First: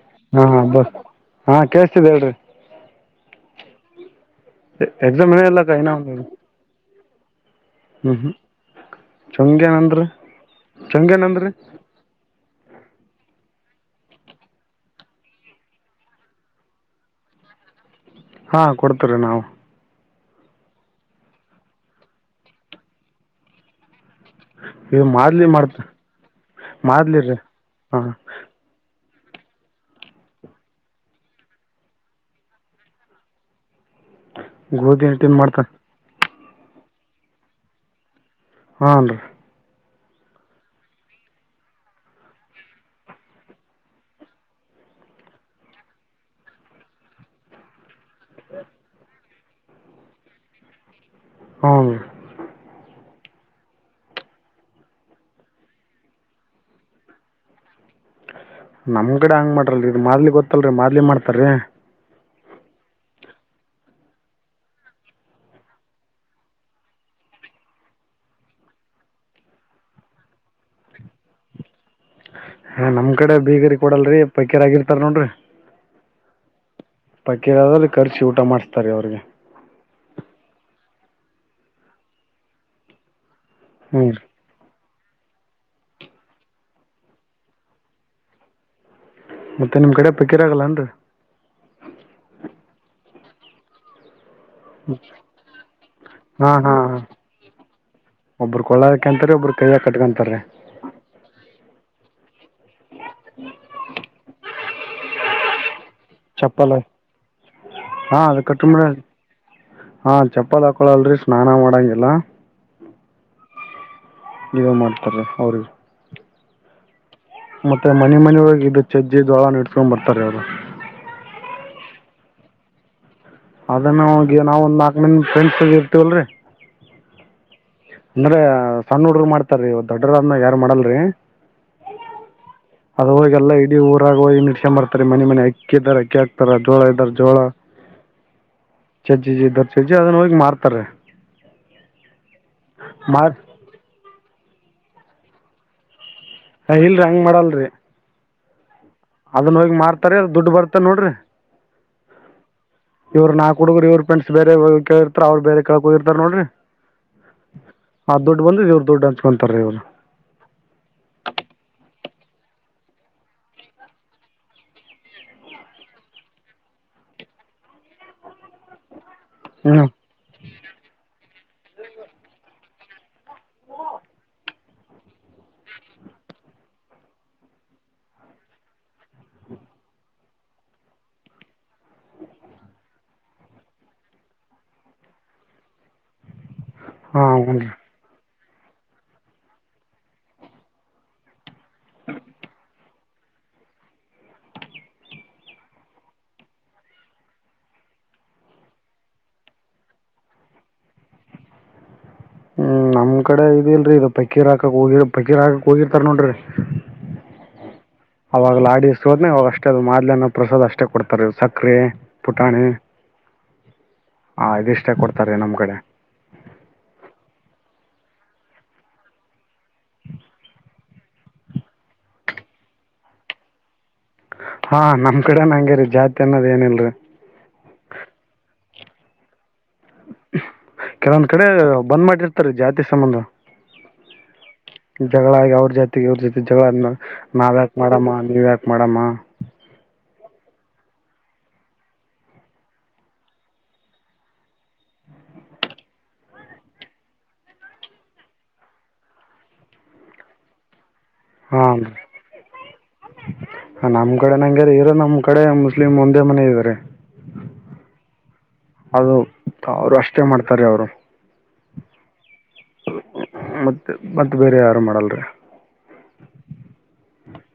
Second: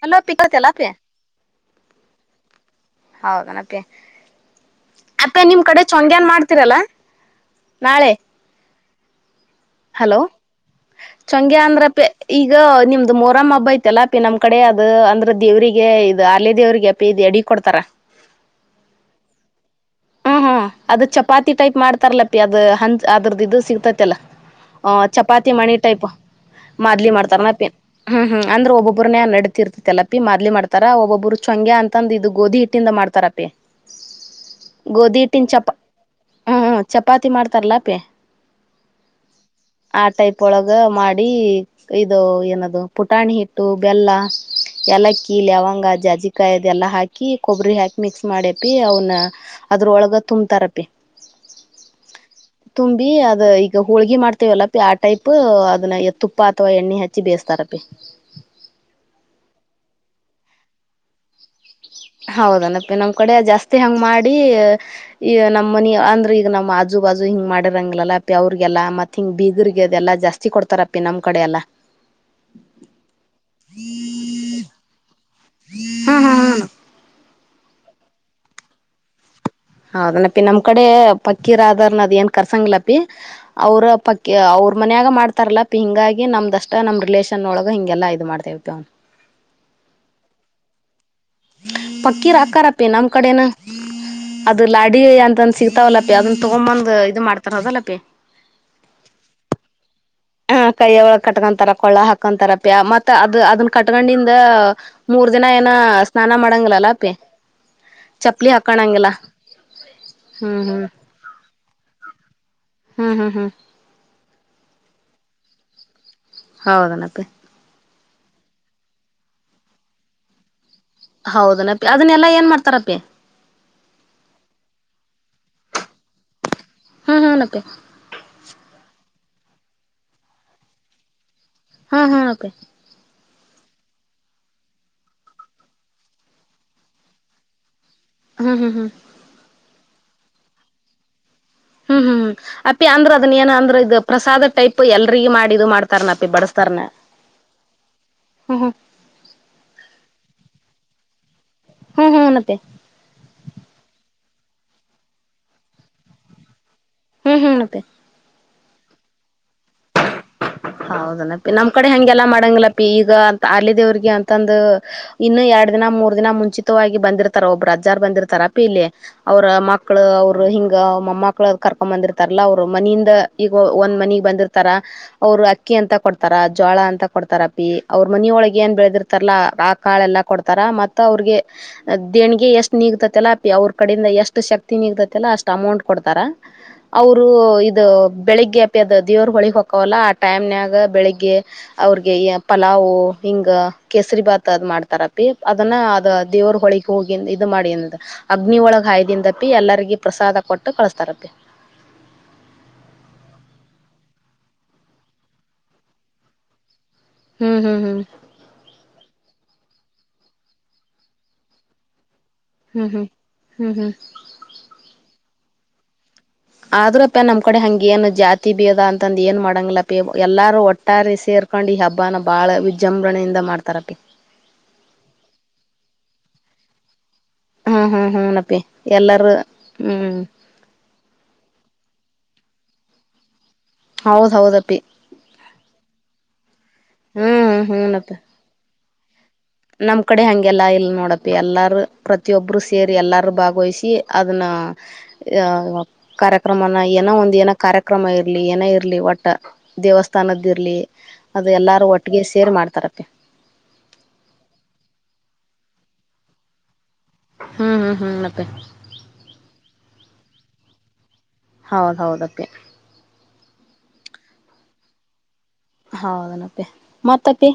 hello ಹಾ ಪಕ್ಕ ಹಾ ಚಲ ಪ ಬಸ್ ಹಾ ಕೇಸ್ತಿದೆ ಹೇಳ್ರಿ ಹೌದನಪ್ಪೆ ಎಕ್ಸಾಮ್ ಏನ ಅಪ್ಪೆ ನಿಮ್ ಇಲ್ಲಕ್ಕ ಕಡೆ ಇನ ಒಂದ ಚಂಗ್ಯನ್ ಮಾಡ್ತೀರಲ್ಲಾ ನಾಳೆ ಹ್ಮ್ ಹ್ಮ್ ಚಂಗೇನಂದ್ರಿ ಹಲೋ ಚಂಗೇನಂದ್ರಿ ಚಂಗ್ಯಾ ಅಂದ್ರ ಪ ಈಗ ನಿಮ್ದ ಅದು ಮೋರಮ್ಮ ಹಬ್ಬ ಐತೆಲ್ಲ ಅಪಿ ನಮ್ ಕಡೆ ಅದ ಅಂದ್ರೆ ದೇವ್ರಿಗೆ ಇದು ಅಲೆ ದೇವ್ರಿಗೆ ಅಪಿ ಇ ಅಡಿ ಕೊಡ್ತಾರ ಹಾ ಕೊಡ್ತ್ರೀ ನಾವು ಹ್ಮ ಹಾ ಅದ ಚಪಾತಿ ಟೈಪ್ ಮಾಡ್ತಾರಲಪಿ ಅದು ಹ ಅದ್ರದ ಇದದು ಸಿಗ್ತೈತಿಲ್ಲಾ ಹ ಇ ಮಾದ್ಲಿ ಚಪಾತಿ ಮಣಿ ಮಾಡ್ತ ಟೈಪ್ ಮದ್ಲಿ ಮಾದ್ಲಿರಿ ಮಾಡ್ತಾರನ ಪ ಹಾ ಹ್ಮ್ ಹ್ಮ್ ಅಂದ್ರೆ ಒಬ್ಬೊಬ್ ಒಬ್ಬ್ರೇ ನಡತಿರ್ತತಿಲ್ಲಪಿ ಮಾರ್ಲಿ ಮಾಡ್ತಾರ ಒಬ್ಬೊಬ್ಬರು ಚಂಗ್ಯ ಅಂತಂದ ಇದು ಗೋಧಿ ಹಿಟ್ಟಿಂದ ಮಾಡ್ತಾರಪಿ ಗೋಧಿಂಟ ನ್ ಮಾಡ್ತಾ ಹ್ಮ್ ಚಪಾತಿ ಮಾಡ್ತಾರಲ್ಲಾ ಅಪೇ ಹನ್ೀ ಆಟೈಪ್ೊಳಗ ಮಾಡಿ ಇದು ಏನದು ಪುಟಾಣಿ ಹಿಟ್ಟು ಬೆಲ್ಲ ಏಲಕ್ಕಿ ಲವಂಗ ಜಜ್ಜಿಕಾಯಿ ಇದೆಲ್ಲ ಹಾಕಿ ಕೊಬ್ಬರಿ ಹಾಕಿ ಮಿಕ್ಸ್ ಮಾಡ್ಯಪಿ ಅವನ ಅದ್ರೊಳಗ ತುಂಬ್ತಾರಪಿ ಹ್ಮ ಬಿ ಅದ ಈಗ ಹೋಳ್ಗಿ ಮಾಡ್ತೇವಲ್ಲಪಿ ಆ ಟೈಪ್ ಅದನ್ನ ತುಪ್ಪ ಅಥವಾ ಎಣ್ಣೆ ಹಚ್ಚಿ ಬೇಯಸ್ತಾರ ಪಿ ನಮ್ಗಡೆ ಹಂಗ್ ಮಾಡ್ರಲ್ರಿ ಇದ ಮಾರ್್ಲಿ ಗೊತ್ತಲ್ರರಿ ಮಾರ್್ಲಿ ಮಾಡ್ತಾರರಿ ಹೌದನಪ್ಪ ನಮ್ ಕಡೆ ಜಾಸ್ತಿ ಹಂಗ್ ಮಾಡಿ ಈ ನಮ್ಮ ಮನ ಅಂದ್ರೆ ಈಗ ನಮ್ಮ್ ಆಜು ಬಾಜು ಹಿಂಗ್ ಮಾಡಿರಂಗಿಲ್ಲಲ್ಲಾ ಪ್ಯಾವ್ರಗೆಲ್ಲಾ ಮತ್ತತ್ ಹಿಂಗ ಬೀಗರ್ಗೆದೆಲ್ಲಾ ಜಾಸ್ತಿ ಕೊಡ್ತಾರಪ್ಪಿ ನಮ್ ಕಡೆ ಎಲ್ಲಾ ಹ ನಮ್ ಕಡೆ ಬೀಗರಿ ಕೊಡಲ್ರರಿ ಪೈಕ್ಯರ್ ಆಗಿರ್ತಾರ ನೋಡ್ರಿ ಹ್ಮ್ ಹ್ಮ ಹ್ಮ ಪಕೀರಲ್ಲಿ ಕರ್ಚಿ ಊಟ ಮಾಡ್ಸ್ತಾರೆ ಅವ್ರಿಗೆ ಹೌದನಪಿ ನಮ್ ಕಡೆ ಪಕ್ಕೀರ ಅದಾರ್ನ ಅದ್ ಏನ್ ಕರ್ಸಂಗಿಲ್ಲಪಿ ಅವರ ಹ್ಮ್ ಪಕ್ಕೆ ಅವರು ಮನ್ಯಾಗ ಮಾಡ್ತಾರಲ್ಲಾಪ ಹಿಂಗಾಗಿ ನಮ್ದಷ್ಟ ನಮ್ ರಿಲೇಷನ್ ಒಳಗ ಹಿಗೆಲ್ಲಾ ಇದು ಮಾಡ್ತೇವಪ ಅವ್ನು ಮತ್ತೆ ನಿಮ್ ಕಡೆ ಪಕ್ಕಿರಾಗಲ್ಲನ್ರರಿ ಕಡೆನು ಅದು ಲಾಡಿ ಅಂತಂದ ಸಿಗ್ತಾವಲ್ಲಪ್ಪಿ ಅದನ್ನ ತಗೊಂದ ಇದು ಮಾಡ್ತಾರ ಅದಲ್ಲಪಿ ಒಬ್ಬರು ಕೊೊಳ್ಳಕಂತರಿ ಒಬರು ಕೈಯ ಕಟ್ಕೊಂತಾರೆ ಹ ಕೈಯ ಒಳ ಕಟ್ಕೊಂತರ ಕೊಳ್ಳ ಹಾಕೊಂತರ ಪ ಮತ್ತ ಅದು ಅದನ್ನ ಕಟ್ಕೊಂಡಿಂದ ಮೂರ್ ದಿನ ಏನ ಸ್ನಾನ ಚಪ್ಪಲ್ ಮಾಡಂಗಿಲ್ಲಲ್ಲಪಿ ಹಾ ಅದು ಚಪ್ಲಿ ಕಟ್ಟ ಹಾಕಣಂಗಿಲ್ಲ ಹಾ ಹ್ಮ್ ಚಪ್ಪಲ್ ಹ್ಮ್ ಹಾಕೊಳಲ್ರಿ ಸ್ನಾನ ಮಾಡಂಗಿಲ್ಲ ಹ್ಮ್ ಹ್ಮ್ ಹ್ಮ್ ಇವ ಮಾಡ್ತಾರೆ ಅವ್ರ ಹೌದನಪ್ಪೆ ಮತ್ತ ಮನೆ ಮನೊಳಗೆ ಇದು ಚಜ್ಜಿ ಜೋಳ ನಡ್ಸ್ಕೊಂಡ್ ಬರ್ತಾರೆ ಅವರು ಹೌದನಪಿ ಅದನ್ನೆಲ್ಲಾ ಏನ್ ಮಾಡ್ತಾರಪಿ ಅದನ್ನು ನಾವ ಒಂದ ನಾಲ್ಕ ಮಂದ ಫ್ರೆಂಡ್ಸ್ ಇರ್ತವಲ್ರರಿ ಹ್ಮ್ ಹಾ ಮತ್ತೆ ಅಂದ್ರೆ ಸಣ್ಣ ಹುಡ್ಲ್ ಮಾಡ್ತಾರೀ ದೊಡ್ಡರ ಯಾರು ಮಾಡಲ್ರಿ ಹಾ ಹಾ ಕೆ ಅವಾಗಲ್ಲ ಇಡೀ ಊರಾಗ ನಿ ಮಾಡ್ತಾರೆ ಮನೆ ಮನೆ ಅಕ್ಕಿಾರ ಅಕ್ಕಿ ಹಾಕ್ತಾರ ಜೋಳ ಇದ್ದಾರೆ ಜೋಳ ಹ್ಮ್ ಹ್ಮ್ ಹ್ಮ್ ಶಜೆ ಅದನ್ನ ಹೋಗಿ ಮಾರ್ತಾರ ಹ್ಮ್ ಹ್ಮ್್ ಅಪಿ ಅಂದ್ರ ಅದನ್ ಏನ ಅಂದ್ರ ಇ ಪ್ರಸಾದ ಟೈಪ್ ಎಲ್ರಿಗ ಮಾಡಿಿದದು ಮಾಡ್ತಾರನಪ್ಪ ಹ ಇಲ್ರಿ ಹಂಗ್ ಮಾಡಲ್ರಿ ಹ್ಮ ಹ್ಮ ಅದನ್ ಹೋಗಿ ಮಾರ್ತಾರ ದುಡ್ಡು ಬರ್ತ ನೋಡ್ರಿ ಹ್ಮ್ ಹ್ಮ್ ನಪ್ಪಿ ಇವ್ ನಾ ಹುಗರು ಇವ್ರ ಫ್ರೆಂಡ್ಸ್ ಬೇರೆ ಕೇಳಿರ್ತಾರ ಅವ್ರು ಬೇರೆ ಕೆಳಕ್ ಹೋಗಿರ್ತಾರ ನೋಡ್ರಿ ಹ್ಮ್ ಹ್ಮ್ ಮತ್ತೆ ಬಂದಿದ್ ಇವ್ರು ದೊಡ್ಡ ಅನ್ಚ್ಕೊಂತಾರೆ ಇವ್ರು ಹೌದನಪ್ಪಿ ನಮ್ ಕಡೆ ಹೆಂಗೆ ಎಲ್ಲಾ ಮಾಡಂಗಿಲ್ಲಪಿ ಈಗ ಅಂತ ಅಲ್ಲಿ ದೇವ್ರಿಗೆ ಅಂತಂದು ಇನ್ನು ಯ ಎರಡ್ ದಿನ ಮೂರ್ ದಿನ ಮುಂಚಿತವಾಗಿ ಬಂದಿರ್ತಾರ ಒಬ್ರುಜಾರ್ ಬಂದಿರ್ತಾರಾ ಪಿ ಇಲ್ಲಿ ಅವ್ರ ಹ್ಞೂ ಮಕ್ಕಳು ಅವರು ಹಿಂಗ ಮಮ್ಮಕ್ಕಳು ಕರ್ಕೊ ಬಂದಿರ್ತಾರಲ್ಲ ಅವ್ರು ಮನಿಯಿಂದ ಈಗ ಒಂದ್ ಮನಗ್ ಬಂದಿರ್ತಾರ ಅವರು ಅಕ್ಕಿ ಅಂತ ಕೊಡ್ತಾರ ಜೋಳ ಅಂತ ಕೊಡ್ತಾರ ಪಿ ಅವ್ರ ಮನಿಯೊಳಗೆ ಏನ್ ಬೆಳೆದಿರ್ತಾರಲ್ಲಾ ಆ ಕಾಳೆಲ್ಲ ಕೊಡ್ತಾರ ಮ ಅವ್ರಿಗೆ ದೇಣಗೆ ಎಷ್ಟ್ ನಿಗತತಿಲ್ಲ ಅವ್ರ ಕಡೆಯಿಂದ ಎಷ್ಟು ಶಕ್ತಿ ನಿಗತತಿ ಅಷ್ಟ ಅಮೌಂಟ್ ಕೊಡ್ತಾರ ಅವರು ಹಾಂ ಹ್ಞೂ ರೀ ಇದು ಬೆಳಿಗ್ಗೆ ಅ ದೇವ್ರ ಹೊಳಗ್ ಹಕಲ್ಲ ಟೈಮ್ನಾಗ ಬೆಳಿಗ್ಗೆ ಅವ್ರಿಗೆ ಪಲಾವು್ ಹಿಂಗ ಕೇಸರಿ ಭಾತ್ ಅದ್ ಮಾಡ್ತಾರಪಿ ಅದನ್ನ ಅದ ದೇವ್ರ ಹೊಳಗ್ ಹೋಗಿ ಇದು ಮಾಡಿಂದ ಅಗ್ನಿ ಒಳಗಾಯದಿಂದಪಿ ಎಲ್ಲರಿಗ ಪ್ರಸಾದ ಕೊಟ್ಟು ಕಳಸ್ತಾರಪಿ ಹ ಹ್ಮ್ ನಮ್ ಕಡೆ ಇದಿಲ್ರರಿ ಇದು ಪಕೀರ್ ಹಾಕಕ್ ಹೋಗಿ ಪಕೀರ್ ಹಾಕಕ್ ಹೋಗಿರ್ತಾರ ನೋಡ್ರಿ ಹ್ಮ್ ಹ್ಮ್ ಹ್ಮ್ ಅವಾಗ ಲಾಡಿಸೋದ್ ಅವವಾಗ ಅಷ್ಟೇ ಅದು ಮಾದ್ಲೆನ ಪ್ರಸಾದ್ ಅಷ್ಟೇ ಕೊಡ್ತಾರೆ ಸಕರೆೆ ಪುಟಾಣಿ ಹ್ಮ್ ಹ್ಮ್ ಹ್ಮ್ ಹ್ಮ್ ಹ ಇದಿಷ್ಟೇ ಕೊಡ್ತಾರೆ ನಮ್ಮ ಕಡೆ ಆದ್ರಪ್ಪ ನಮ್ ಕಡೆ ಹಂಗ ಏನು ಜಾತಿ ಬೀದ ಅಂತಂದ ಏನ್ ಮಾಡಂಗಲಪ ಎಲ್ಲಾರೂ ಒಟ್ಟಾರೆ ಸೇರ್ ಕರ್ಕೊಂಡ್ ಈ ಹಬ್ಬನ ಬಾಳ ವಿಜೃಂಭಣೆಯಿಂದ ಮಾಡ್ತಾರಪಿ ಹಾ ನಮ್ ಕಡೆ ನ ಹಂಗರಿ ಜಾತಿ ಅನ್ನೋದ್ ಏನಲ್ರಿ ಹ್ಮ ಹ್ಮ್ ಹ್ಮ್ ನಪಿ ಎಲ್ಲಾರೂ ಹ್ಮ್ ಕೆಲವೊಂದ್ ಕಡೆ ಬಂದ್ ಮಾಡಿರ್ತಾರೆ ಜಾತಿ ಸಂಬಂಧ ಹೌದ ಹೌದು ಜಗಳಾಗಿ ಅವ್ರ ಜಾತಿಗೆ ಅವ್ರ ಜೊತಿ ಜಗಳ ಹ್ಮ್ ನಾವ ಯಾಕ ಹ್ಮನಪ್ಪ ಮಾಡಮ್ಮ ನೀವ್ ಯಾಕ ಮಡಮ್ಮ ನಮ್ ಕಡೆ ಹಂಗೆಲ್ಲಾ ಇಲ್ ನೋಡಪಿ ಎಲ್ಲಾರು ಪ್ರತಿಯೊಬ್ರು ಸೇರಿ ಎಲ್ಲಾರು ಭಾಗವಹಿಸಿ ಅದನ್ನ ಹ ಕಾರ್ಯಕ್ರಮನ ಏನೋ ಒಂದ ಏನೋ ಕಾರ್ಯಕ್ರಮ ಇರ್ಲಿ ಏನ ಇರ್ಲಿ ಒಟ್ಟ ದೇವಸ್ಥಾನದ್ದ ಇರ್ಲಿ ಅದು ಹಾಂ ಎಲ್ಲಾರು ಒಟ್ಟಿಗೆ ಸೇರಿ ಮಾಡ್ತಾರಪ್ಪೆ ನಮ್ಮ ಕಡೆ ನಂಗೆ ಇರೋ ನಮ್ ಕಡೆ ಮುಸ್ಲಿಮ್ ಒಂದೇ ಮನೆ ಇದ್ದಾರೆ ಹ್ಮ್ ಹ್ಮ್ ಹ್ಮ್ನಪ್ಪಿ ಅದು ಅವರು ಅಷ್ಟೇ ಮಾಡ್ತಾರೆ ಅವರು ಹೌದ ಹೌದದೇ ಮತ್ತೆ ಮತ್ತತ್ ಬೇರೆ ಯಾರು ಮಾಡಲ್ರಿೀ ಹೌದನಪ್ಪೆ ಮತ್ತಕ್ಕಿ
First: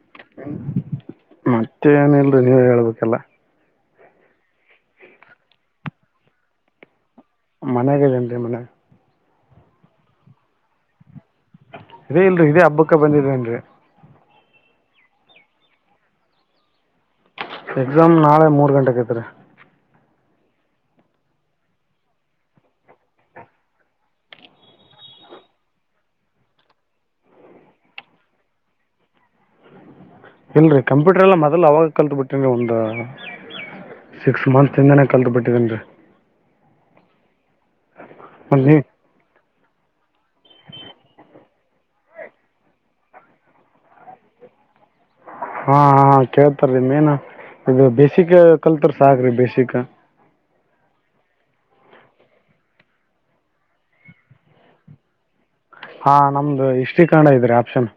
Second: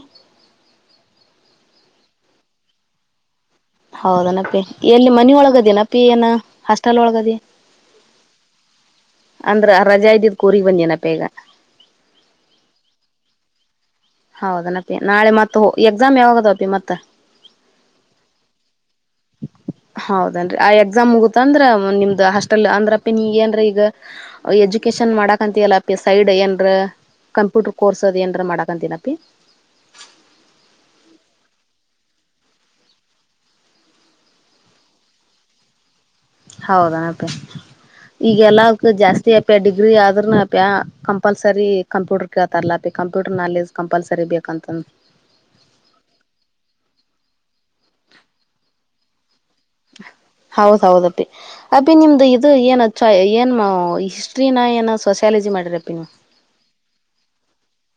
ಮತ್ತೆ ಏನಲ್ರಿ ನೀವ ಹೇಳ್ಬೇಕಲ್ಲ ಹೌದನಪ್ಪಿ ಎಲ್ಲಿ ಮನಿ ಒಳಗದ ನಪಿ ಏನ ಹಾಸ್ಟೆಲ್ ಒಳಗದ ಮನೆಗೆ ಜನ್ರಿ ಮನೆ ಅಂದ್ರ ರಜಾ ಇದ್ದಿದ್ ಕೋರಿ ಬಂದ್ ಏನಪ್ಪೇಗ ಇದೇ ಇಲ್ರಿ ಇದೇ ಹಬ್ಬಕ್ಕ ಬಂದಿದೇನ್ರಿ ಹೌದನಪ್ಪಿ ನಾಳೆ ಮತ್ತತ್ ಹ ಎಕ್ಸಾಮ್ ಯಾವಾಗದ ಅಪಿ ಮತ್ತತ್ ಎಕ್ಸಾಮ್ ನಾಳೆ ಮೂರ್ ಗಂಟೆಕತ್ರಿ ಹೌದೇನ್ರಿ ಆ ಎಕ್ಸಾಮ್ ಮುಗುತ್ತ ಅಂದ್ರ ನಿಮ್ದ್ ಅಷ್ಟೆಲ್ ಅಂದ್ರಪ್ಪ ನೀಗ ಏನ್್ರೀ ಈಗಜ ಅಪ್ಕೇಶನ್ ಮಾಡಕ ಅಂತಲ್ಲಪ್ಪ ಸೈಡ್ ಏನ್ ಕಂಪ್ಯೂಟರ್ ಕೋರ್ಸ್ ಅದು ಏನ್ ಮಾಡಕಂತನ ಪ್ಪ ಇಲ್ರರಿ ಕಂಪ್ಯೂಟರ್ ಎಲ್ಲಾ ಮೊದಲ್ಲು ಅವಾಗ ಕಲ್ತ್ ಬಿಟ್ರಿರಿ ಒಂದು ಸಿಕ್ಸ್ ಮಂತ್ಸ್ ತಿಂದಾನೇ ಕಲ್ತ್ ಬಿಟ್ಟಿದೇನ್ರಿ ಹೌದಣಪ್ಪ ಈಗಲ್ಲ ಮತ್ತು ನೀವು ಜಾಸ್ತಿ ಅ ಡಿಗ್ರಿ ಆದ್ರೂ ಅ ಪಾ ಕಂಪಲ್ಸರಿ ಕಂಪ್ಯೂಟರ್ ಕೇಳ್ತಾರಲ್ಲ ಅಪ ಕಂಪ್ಯೂಟರ್ ನಾಲೆಜ್ ಕಂಪಲ್ಸರಿ ಬೇಕ ಅಂತ ಹಾ ಹಾ ಕೇಳ್ತಾರೀ ಮೇನ್ ಇ ಬೇಸಕ್ ಕಲ್ತರ್ ಸಾಕ್ರಿ ಬೇಸ ಹೌದ ಹೌದಪ್ಪಿ ಅಬಿ ನಿಮ್ದು ಇದು ಏನ ಚ ಏನ್ ಹಿಸ್ಟ್ರಿನ ಏನ ಸ ಕಾಲಜಿ ಮಾಡಿರಪ್ಪ ನೀವ ಕಾಣ ಇದ್ರೆ ಆಪ್ಷನ್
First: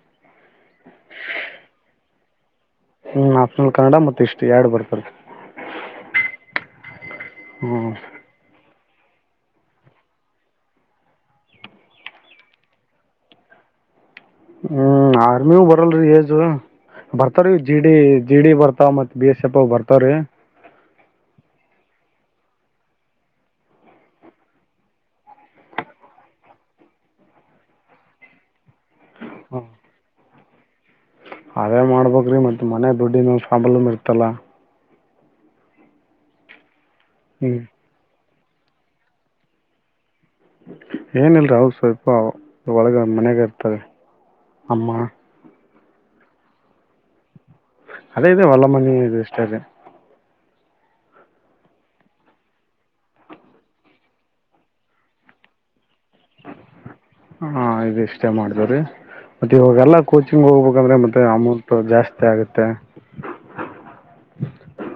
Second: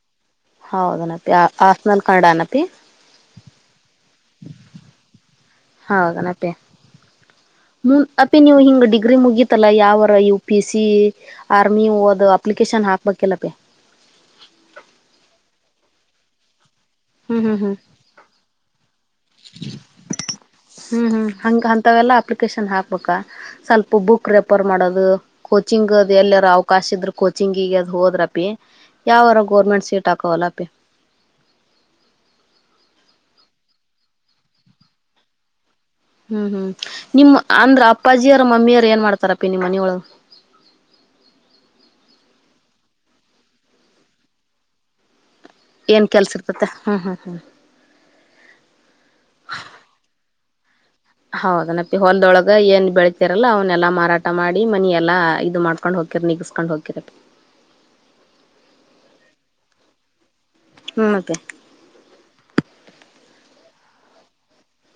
ಹೌದನಪಿ ಹಸ್ನಲ್ ಕನ್ನಡನಪಿ ಹ್ಮ್ ನಪ್ನಲ್ ಕನ್ನಡ ಮತ್ ಇಷ್ಟು ಎರಡು ಬರ್ತಾರ ಹೌದಣ ಅಪೆ ಹ್ಞೂ ಅಪೆ ನೀವು ಹಿಂಗಡಿ ಗ್ರಿ ಮುಗೀಿತಲ್ಲ ಯಾವರ U P S C army application ಹಾಕ್ಬೇಕಲ್ಲ ಪ ಹ ಹ್ಮ್ ಆರ್ಮಿು ಬರಲ್ರಿ ಯಏಜು ಹ್ಮ್ ಬರ್ತಾರೀ ಹ್ಮ್ ಹ್ಮ್ ಜಿ ಡಿ ಜಿ ಡಿ ಬರ್ತ ಮತ್ ಬಿ ಎಸ್ ಎಫ್್ ಬರ್ತವ್ರೀ ಹ್ಮ್ ಹ್ಮ ಹಂಗ ಅಂತವೆಲ್ಲಾ ಅಪ್ಲಿಕೇಶನ್ ಹಾಕ್ಬೇಕಾ ಸ್ವಲ್ಪ ಬುಕ್ ರೆಫರ್ ಮಾಡೋದು ಕೋಚಿಂಗ್ ಕಚಿಂಗ್ ಅದು ಎಲ್ಲರ ಅವಕಾಶ ಇದ್ರರು ಕೋಚಿಂಗ್ಗ ಅದು್ ಹೋದ್ರಪಿ ಯಾವಾರ ಗೋರ್ಮೆಂಟ್ ಸೀಟ್ ಹಾಕವಲ್ಲ ಅಪಿ ಅೇ ಮಾಡ್ಬೇ್ರಿ ಮತ್ತತ್ ಮನೆ ದುಡ್ಡಿನ ಪ್ರಾಬ್ಲಮ್ ಇರ್ತಲ್ಲ ಹ್ಮ್ ಹ್ಮ್ ನಿಮ್ಮ ಹ್ಮ್ ಅಂದ್ರ ಅಪ್ಪಾಜಿಯರು ಮಮ್ಮಿಯರು ಏನ್ ಮಾಡ್ತಾರಪ್ಪಿ ನಿಮ್ಮನ ಒಳ ಏನಲ್ರಿ ಅವವು ಸ್ವಲ್ಪ ಒಳಗ ಮನೆಗ ಇರ್ತಾರೆ ಅಮ್ಮ ಏನ್ ಕೆಲ್ಸ ಇರ್ತ ಹ್ಮ್ ಹ್ಮ್ ಹ್ಮ್ ಅದೇ ಇ ವಲ್ಲ ಮಣಿ ಇ ಇಷ್ಟ ಹೌದನತ್ತೆ ಹೊಲ್ದೊಳಗ ಏನ್ ಬೆಳತರಲ್ಲಾ ಅವ್ನ್ನಲ್ಲಾ ಮಾರಾಟ ಮಾಡಿ ಮನಿ ಎಲ್ಲಾ ಇದು ಮಾಡ್ ಹಾ ಇದ ಇಷ್ಟೇ ಮಾಡತವ್ರೀ ಮತ್ತೆ ಇವಾಗೆಲ್ಲ ಕೋಚಿಂಗ್ ಹೋಗ್ಬೇಕಂದ್ರೆ ಹ್ಮ್ ಮತ್ತೆ ಅಪ್ಪಿ ಅಮೌಂಟ್ ಜಾಸ್ತಿ ಆಗುತ್ತೆ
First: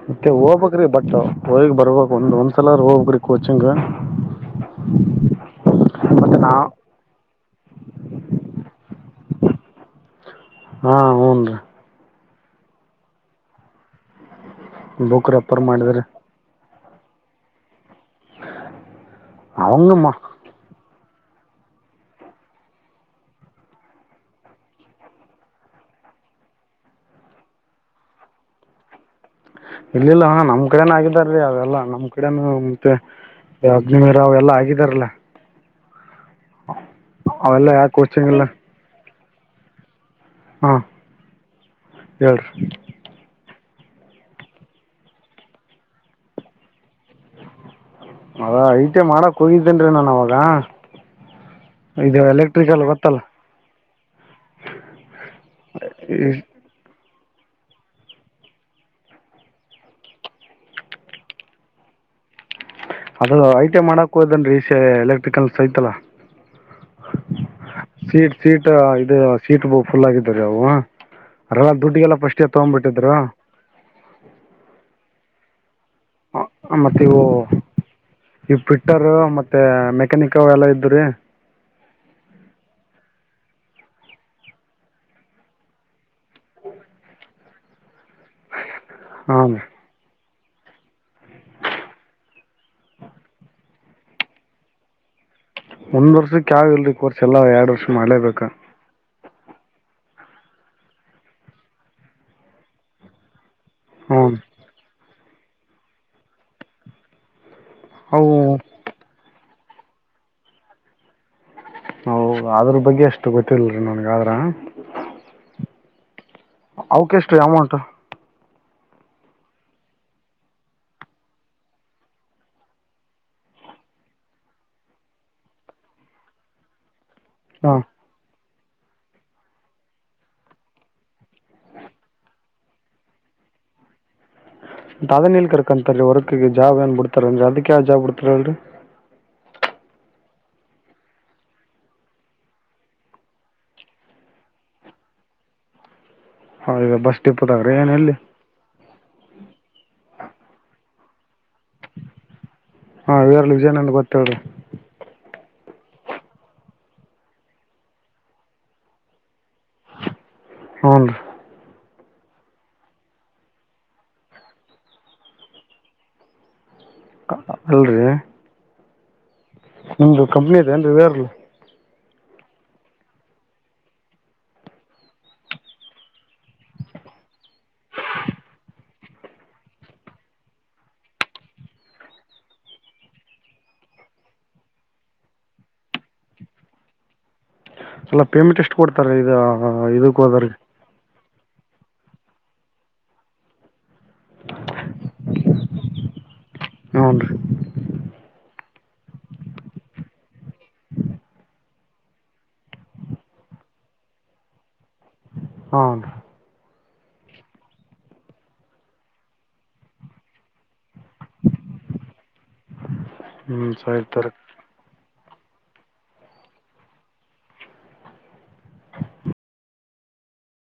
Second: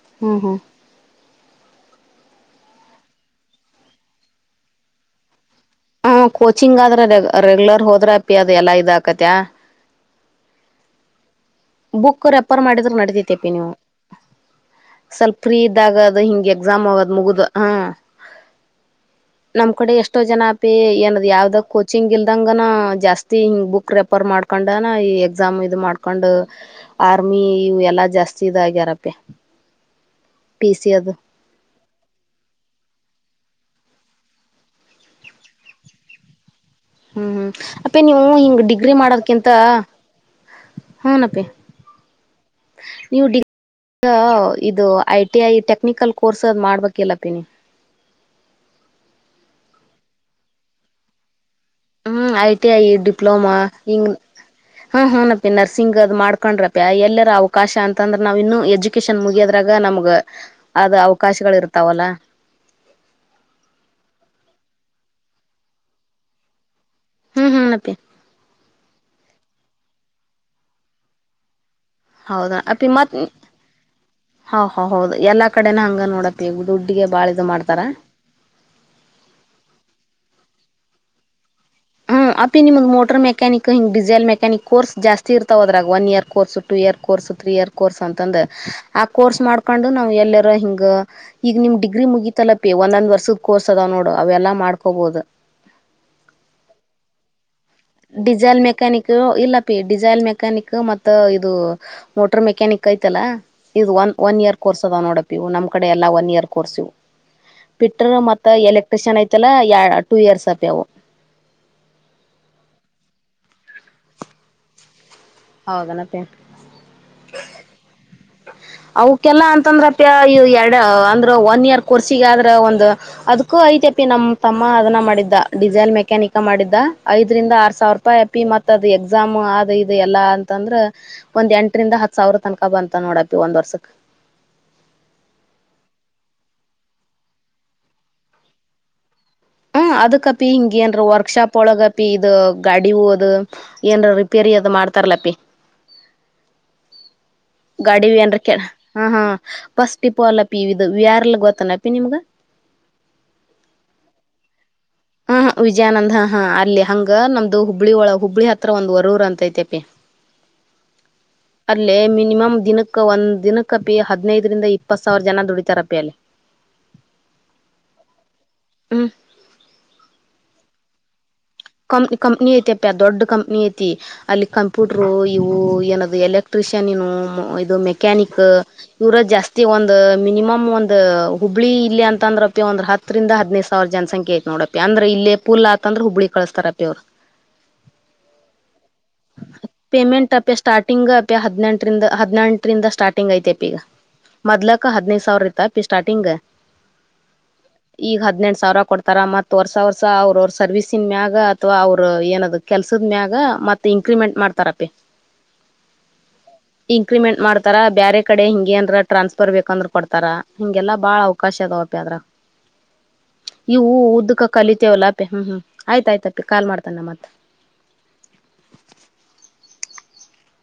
ಮತ್ತೆ ಹ್ಮ್ ಹ್ಮ್ ಹೋಗಬಕ್್ರೀ ಬಟ್ಟ ಹೋಗಿಗ್ ಬರ್ಬೇಕು ಒಂದು್ ಒಂದ್ಸಲ ಹೋಗ್ರಿ ಕೋಚಿಂಗ ಹ ಕೋಚಿಂಗ್ ಆದ್ರೆ ರೆಗ್ಯುಲರ್ ಹೋದ್ರೆ ಅಪಿ ಅದು ಎಲ್ಲಾ ಇದಾಕತ ಹಾ ಹಊನ್ ರೀ ಮುಕ್ಕರ್ ರೆಪರ್ ಮಾಡಿದ್ರರು ನಡತತಿೇಪ ನೀವು ಬುಕ್ ಸ್ವಲ್ಪ ಫ್ರೀ ರೆಫರ್ ಮಾಡಿದ್ರಿ ಇದ್ದಾಗದು ಹಿಂಗೆ ಎಕ್ಸಾಮ್ ಆಗದ್ ಮುಗುದು ಹ ನಮ್ ಕಡೆ ಅವಂಗ ಎಷ್ಟೋ ಜನ ಅಪಿ ಏನದ್ ಯಾವ್ದ್ ಕೋಚಿಂಗ್ ಇಲ್ದಂಗನ ಜಾಸ್ತಿ ಹಿಂಗ್ ಬುಕ್ ರೆಫರ್ ಮಾಡ್ಕೊಂಡ ಈ ಎಕ್ಸಾಮ್ ಇದ್ ಮಾಡ್ಕೊಂಡ ಕಕೊಂಡ್ ಆರ್ಮಿ ಇ ಎಲ್ಲಾ ಜಾಸ್ತಿ ಇದಾಗ್ಯಾರಪ್ಪೇ ಇಲ್ಲಿಲ್ಲ ಹಾ ನಮ್ ಕಡೆನ ಆಗಿದಾರೀ ಅವೆಲ್ಲ ನಮ ಕಡೆ ಮತ್ತೆ ಅಗ್ನರಾವ್ ಎಲ್ಲಾ ಆಗಿದಾರಲ್ಲ ಹ್ಮ್ ಹ್ಮ್ ಅವೆಲ್ಲಾ ಯಾಕೆ ಅಪ್ಪೇ ನೀವು ಕೋಚಿಂಗ್ ಇಲ್ಲ ಹಿಂಗ್ ಡಿಗ್ರಿ ಮಾಡರ್ಕಿಂತ ಹಾ ಹನಪ್ಪೇ ಹೇಳ್ರಿ ನೀವು ಈಗ ಇದು I T I technical course ಅದು್ ಮಾಡ್ಬೇಕಿಲ್ಲ ಪಿನಿ ಹದ ಐತೆ ಮಾಡಕ್ ಹೋಗಿದ್ದೇನ್ರೀ ನಾನ್ ಅವಾಗ ಇದು ಹ್ಮ್ ಐ ಟಿ ಐ ಎಲೆಕ್ಟ್ರಿಕಲ್ ಗೊತ್ತಲ್ಲ ಡಿಪ್ಲೋಮಾ ಹಂಗ ಹಾ ಹನಪ್ಪಿ ನರ್ಸಿಂಗ್ ಅದ್ ಈ ಮಾಡ್ಕೊಂಡ್ರಪ್ಪಿ ಎಲ್ಲ ಅವಕಾಶ ಅಂತಂದ್ರೆ ನಾವ್ ಇನ್ನು ಎಜುಕೇಶನ್ ಮುಗಿಯದ್ರಾಗ ನಮ್ಗ ಅದ ಅವಕಾಶಗಳು ಇರ್ತಾವಲ್ಲ ಅದ ಐಟ್ ಮಾಡಕ್ ಹೋದೇನ್ೀ ಎಲೆಕ್ಟ್ರಿಕಲ್ಸ್ ಐತಲ್ಲ ಹ್ಮ್ ಹ್ಮ್ ಅಪ್ಪಿ ಸೀಟ್ ಸೀಟ್ ಇ ಸೀಟ್ ಬ ಫುಲ್ ಆಗಿದ್ರೀ ಅವು ದುಡ್ಡುಿಗೆಲ್ಲ ಫಸ್ಟ್ ಹೌದಾ ಅಪ್ಪಿ ತಗ್ಬಿಟ್ಟಿದ್ರು ಮತ್ ಹ ಹ ಹೌದು ಎಲ್ಲಾ ಕಡೆನ ಹಂಗ ನೋಡಪ್ಪ ಈಗ ದುಡ್ಡಿಗೆ ಇವು ಬಾಳಿದು ಮಾಡ್ತಾರ ಈ ಪಿಟ್ಟರ್ ಮತ್ತೆ ಮೆಕ್ಯಾನಿಕ್ ಎಲ್ಲ ಇದ್ರೀ ಹ್ಮ್ ಹ ಅಪಿ ನಿಮಗೆ ಮೋಟರ್ ಮೆ್ಯಾನಕ್ ಹಿಂ ಡಿಸೈಲ್ ಮೆಕಾನಿಕ್ ಕೋರ್ ಜಾಸ್ತಿ ಇರ್ತಾವೋದ್ರಾಗ one year course two year course ಇರ್ ಕೋರ್ಸ್ ಅಂತಂದ ಆ ಕೋರ್ಸ್ ಹಾಂ ರೀ ಮಾಡ್ಕೊಂಡು ನವು ಎ ಹಿಂಗ ಈಗ ನಿಮ್ ಡಿಗ್ರಿ ಮುಗೀಿತಲ್ಲ ಪಿ ಒಂದ್ೊಂದ್ ವರ್ಷದ ಕೋರ್ಸ್ ಅದಾವ ನೋಡು ಅವೆಲ್ಲಾ ಮಾಡ್ಕೋಬಹದು ಒಂದ್ ವರ್ಷಕ್ಕೆ ಯಾವ ಇಲ್ರಿ ಕೋರ್ಸ್ ಎಲ್ಲ ಎರಡ್ ವರ್ಷ ಮಾಡ್ಲೇಬೇಕು ಡೀಿಸೆಲ್ ಮೆಕಾನಿಕ್ ಇಲ್ಲ ಪಿ ಡಿಸೈಲ್ ಮೆಕ್ಯಾನಿಕ್ ಮತ್ತ ಇದು ಮೋಟರ್ ಮೆಕ್ಯಾನಿಕ್ ಐತಲ್ಲಾ ಇದು ಒನ್ ಹ್ಞೂ ಒನ್ ಇಯರ್ ಕೋರ್ಸ್ ಅದ ನೋಡಪಿ ಇವು ನಮ್ ಕಡೆ ಎಲ್ಲಾ ಒನ್ ಇಯರ್ ಕೋರ್ಸ್ ಇವು ಬಿಟ್ಟ್ರ ಅವು ಮತ್ತ ಎಲೆಕ್ಟ್ರಿಷಿಯನ್ ಐತಲ್ಲ ಟೂ ಇಯರ್ಸ್ ಅಪಿ ಅವು ಹ ಅದ್ರ ಬಗ್ಗೆ ಅಷ್ಟು ಗೊತ್ತಿಲ್ರಿ ನನ್ಗ ಆದ್ರ ಹೌದನಪಿ ಅವಕ ಎಷ್ಟ ರೀ ಅಮೌಂಟ್ ಅವಕಲ್ಲಾ ಅಂತಂದ್ರಪ್ಪ ಎರಡ ಅಂದ್ರ ಒನ್ ಇಯರ್ ಕೋರ್ಸಿಗ ಆದ್ರ ಒಂದು್ ಅದ್ಕ್ಕೂ ಐತೆ ನಮ್ ತಮ್ಮ ಅದನ್ನ ಮಾಡಿದ್ದ ಡಿಸೈಲ್ ಮೆಕ್ಯಾನಿಕ್ ಮಾಡಿದ್ದ ಐದರಿಂದ ಆರ್ ಹಾಂ ಸಾವಿರ ರೂಪಾಯಿ ಆಪಿ ಮತ್ತತ್ ಅದು ಎಕ್ಸಾಮ್ ಅದು ಇದು ಎಲ್ಲಾ ಅಂತಂದ್ರ ಒಂದ್ ಎಂಟರಿಂದ ಹತ್ ಸಾವಿರ ತನಕ ಬಂತ ನೋಡಪಿ ಒಂದ್ ವರ್ಷಕ್ ಅದುನೆಲ್ಲಿ ಕರ್ಕಂತ ವರ್ಕ ಜಾಬ್ ಏನ್ ಬಿಡ್ತಾರಲ್ರರಿ ಅದಕ್ಕೆ ಯಾವ ಜಾಬ್ ಬಿಡ್ತಾರಲ್ರರಿ [inaudible] ಹ್ಮ್ ಅದಕ್ಕಪಿ ಹಿಂಗ ಏನ್ರ ವರ್ಕ್ಶಾಪ್ ಒಳಗಪಿ ಇದು ಗಾಡಿ ಹೋದ್ ಏನ್ರ ರಿಪೇರಿ ಅದ ಮಾಡ್ತಾರಲಪ್ಪಿ ಹೌ ಬಸ್ ಡಿಪೋದಾಗ ರೀ ಏನು ಗಾಡಿ ಎಲ್ಲಿ ವಿ ಅಂದ ಕೆ ಹ ಹಾ ಪಫಸ್ಟ್ ಇಪ ಅಲ್ಲ ಪ ಇಿದ ವ್ಯಾರ್ಲ್ಲ ಗೊತ್ತ ಹಾ ಇರಲ್ಲಿ ವಿಜಯಾನಂದ ಗೊತ್ತ್ರ ಹಾ ಹ ವಿಜಯಾನಂದ್ ಹಾ ಹಾ ಅಲ್ಲಿ ಹಂಗ ನಮ್ದು ಹುಬ್ಳ್ಳಿ ಒಳ ಹುಬ್ಳಿ ಹತ್ರ ಒಂದು ಹೊರೂರ್ ಅಂತೈತೆ ಹುನ್ರ ಲ್ಲಿ ಮಿನಿಮಮ್ ದಿನಕ್ಕ ಒಂದ್ ದಿನಕ್ಕಪಿ ಹದ್ನೈದರಿಂದ ಇಪ್ಪತ್ ಸಾವಿರ ಜನ ದುಡಿತಾರಪ್ಪಿ ಅಲ್ಲಿ ಅಲ್ರೀ ಹ್ಮ ನಿಮ್ದು ಕಂಪನಿ ಕಂಪ್ನಿ ಐತಿ ಅಪ್ಪ ದೊಡ್ಡ ಕಂಪ್ನಿ ಐತಿ ಅಲ್ಲಿ ಕಂಪ್ಯೂಟರು ಇವು ಏನ ಎಲೆಕ್ಟ್ರಿಷನ್ ಇದು ಮೆಕ್ಯಾನಿಕ್ ಇವರ ಜಾಸ್ತಿ ಒಂದು ಮಿನಿಮಮ್ ಒಂದ ಹುಬ್ಳಿ ಇಲ್ಲಿ ಅಂದ್ರೆಪ್ಪ ಒಂದ ಹರಿ ಹದಿನದು ಸಾವಿರ ಜನಸಖೆ ಐ ನೋಡಪ್ಪ ಅಂದ್ರ ಇಲ್ಲಿ ಫುಲ್ ಆತು ಅಂದ್ರ ಹುಬ್ಳಿ ಕಳಸ್ತಾರಪಿ ಅವ್ರು ಸಲ ಪೇಮೆಂಟ್ ಎಷ್ಟು ಕೊಡ್ತಾರೆ ಇ ಇದಕ್ಕ ಹೋದ್ರ ಹದಿನೆಂಟರಿಂದ ಹದಿನೆಂಟರಿಂದ ಸ್ಟಾರ್ಟಿಂಗ್ ಐತೆಪ್ಪ ಈಗ ಮದ್ಲಕ್ಕಕ್ ಹದಿನೈದು ಸಾವಿರ ಇತಪಿ ಸ್ಟಾರ್ಟಿಂಗ್ ಹೌನ್ ರೀ ಈಗ ಹದ್ನೆಂಟು ಸಾವಿರ ಕೊಡ್ತಾರ ಮತ್ ವರ್ಸ ವರ್ಸ ಅವ್ರ ಅವ್ರ ಸರ್ವೀಸನ್ ಮ್ಯಾಗ ಅಥವಾ ಅವರು ಏನದ್ ಕೆಲ್ಸದ ಮ್ಯಾಗ ಇನ್ಕ್ರಿಮೆಂಟ್ ಮಾಡ್ತಾರಪಿ ಹೌನ್ ರೀ ಇಂಕ್ರಿಮೆಂಟ್ ಮಾಡ್ತಾರಾ ಬೇರೆ ಕಡೆ ಹಿಂಗಗೆಏನ್ರ ಟ್ರಾನ್ಸ್ಫರ್ ಬೇಕಂದ್ರ ಕೊಡ್ತಾರ ಹಿಂಗೆಲ್ಲಾ ಬಾಳ ಅವಕಾಶ ಪದರಗ [inaudible] ಹ್ಞೂ ಇವು ಸರಿ ತಗೋರಿ ಉದಕ ಕಲಿತೇವಲ್ಲ ಹ್ಮ್ ಹ್ಮ್ ಆಯ್ತಾಯ್ತಪ್ಪಿ ಕಾಲ್ ಮಾಡ್ತಾನ ಮತ್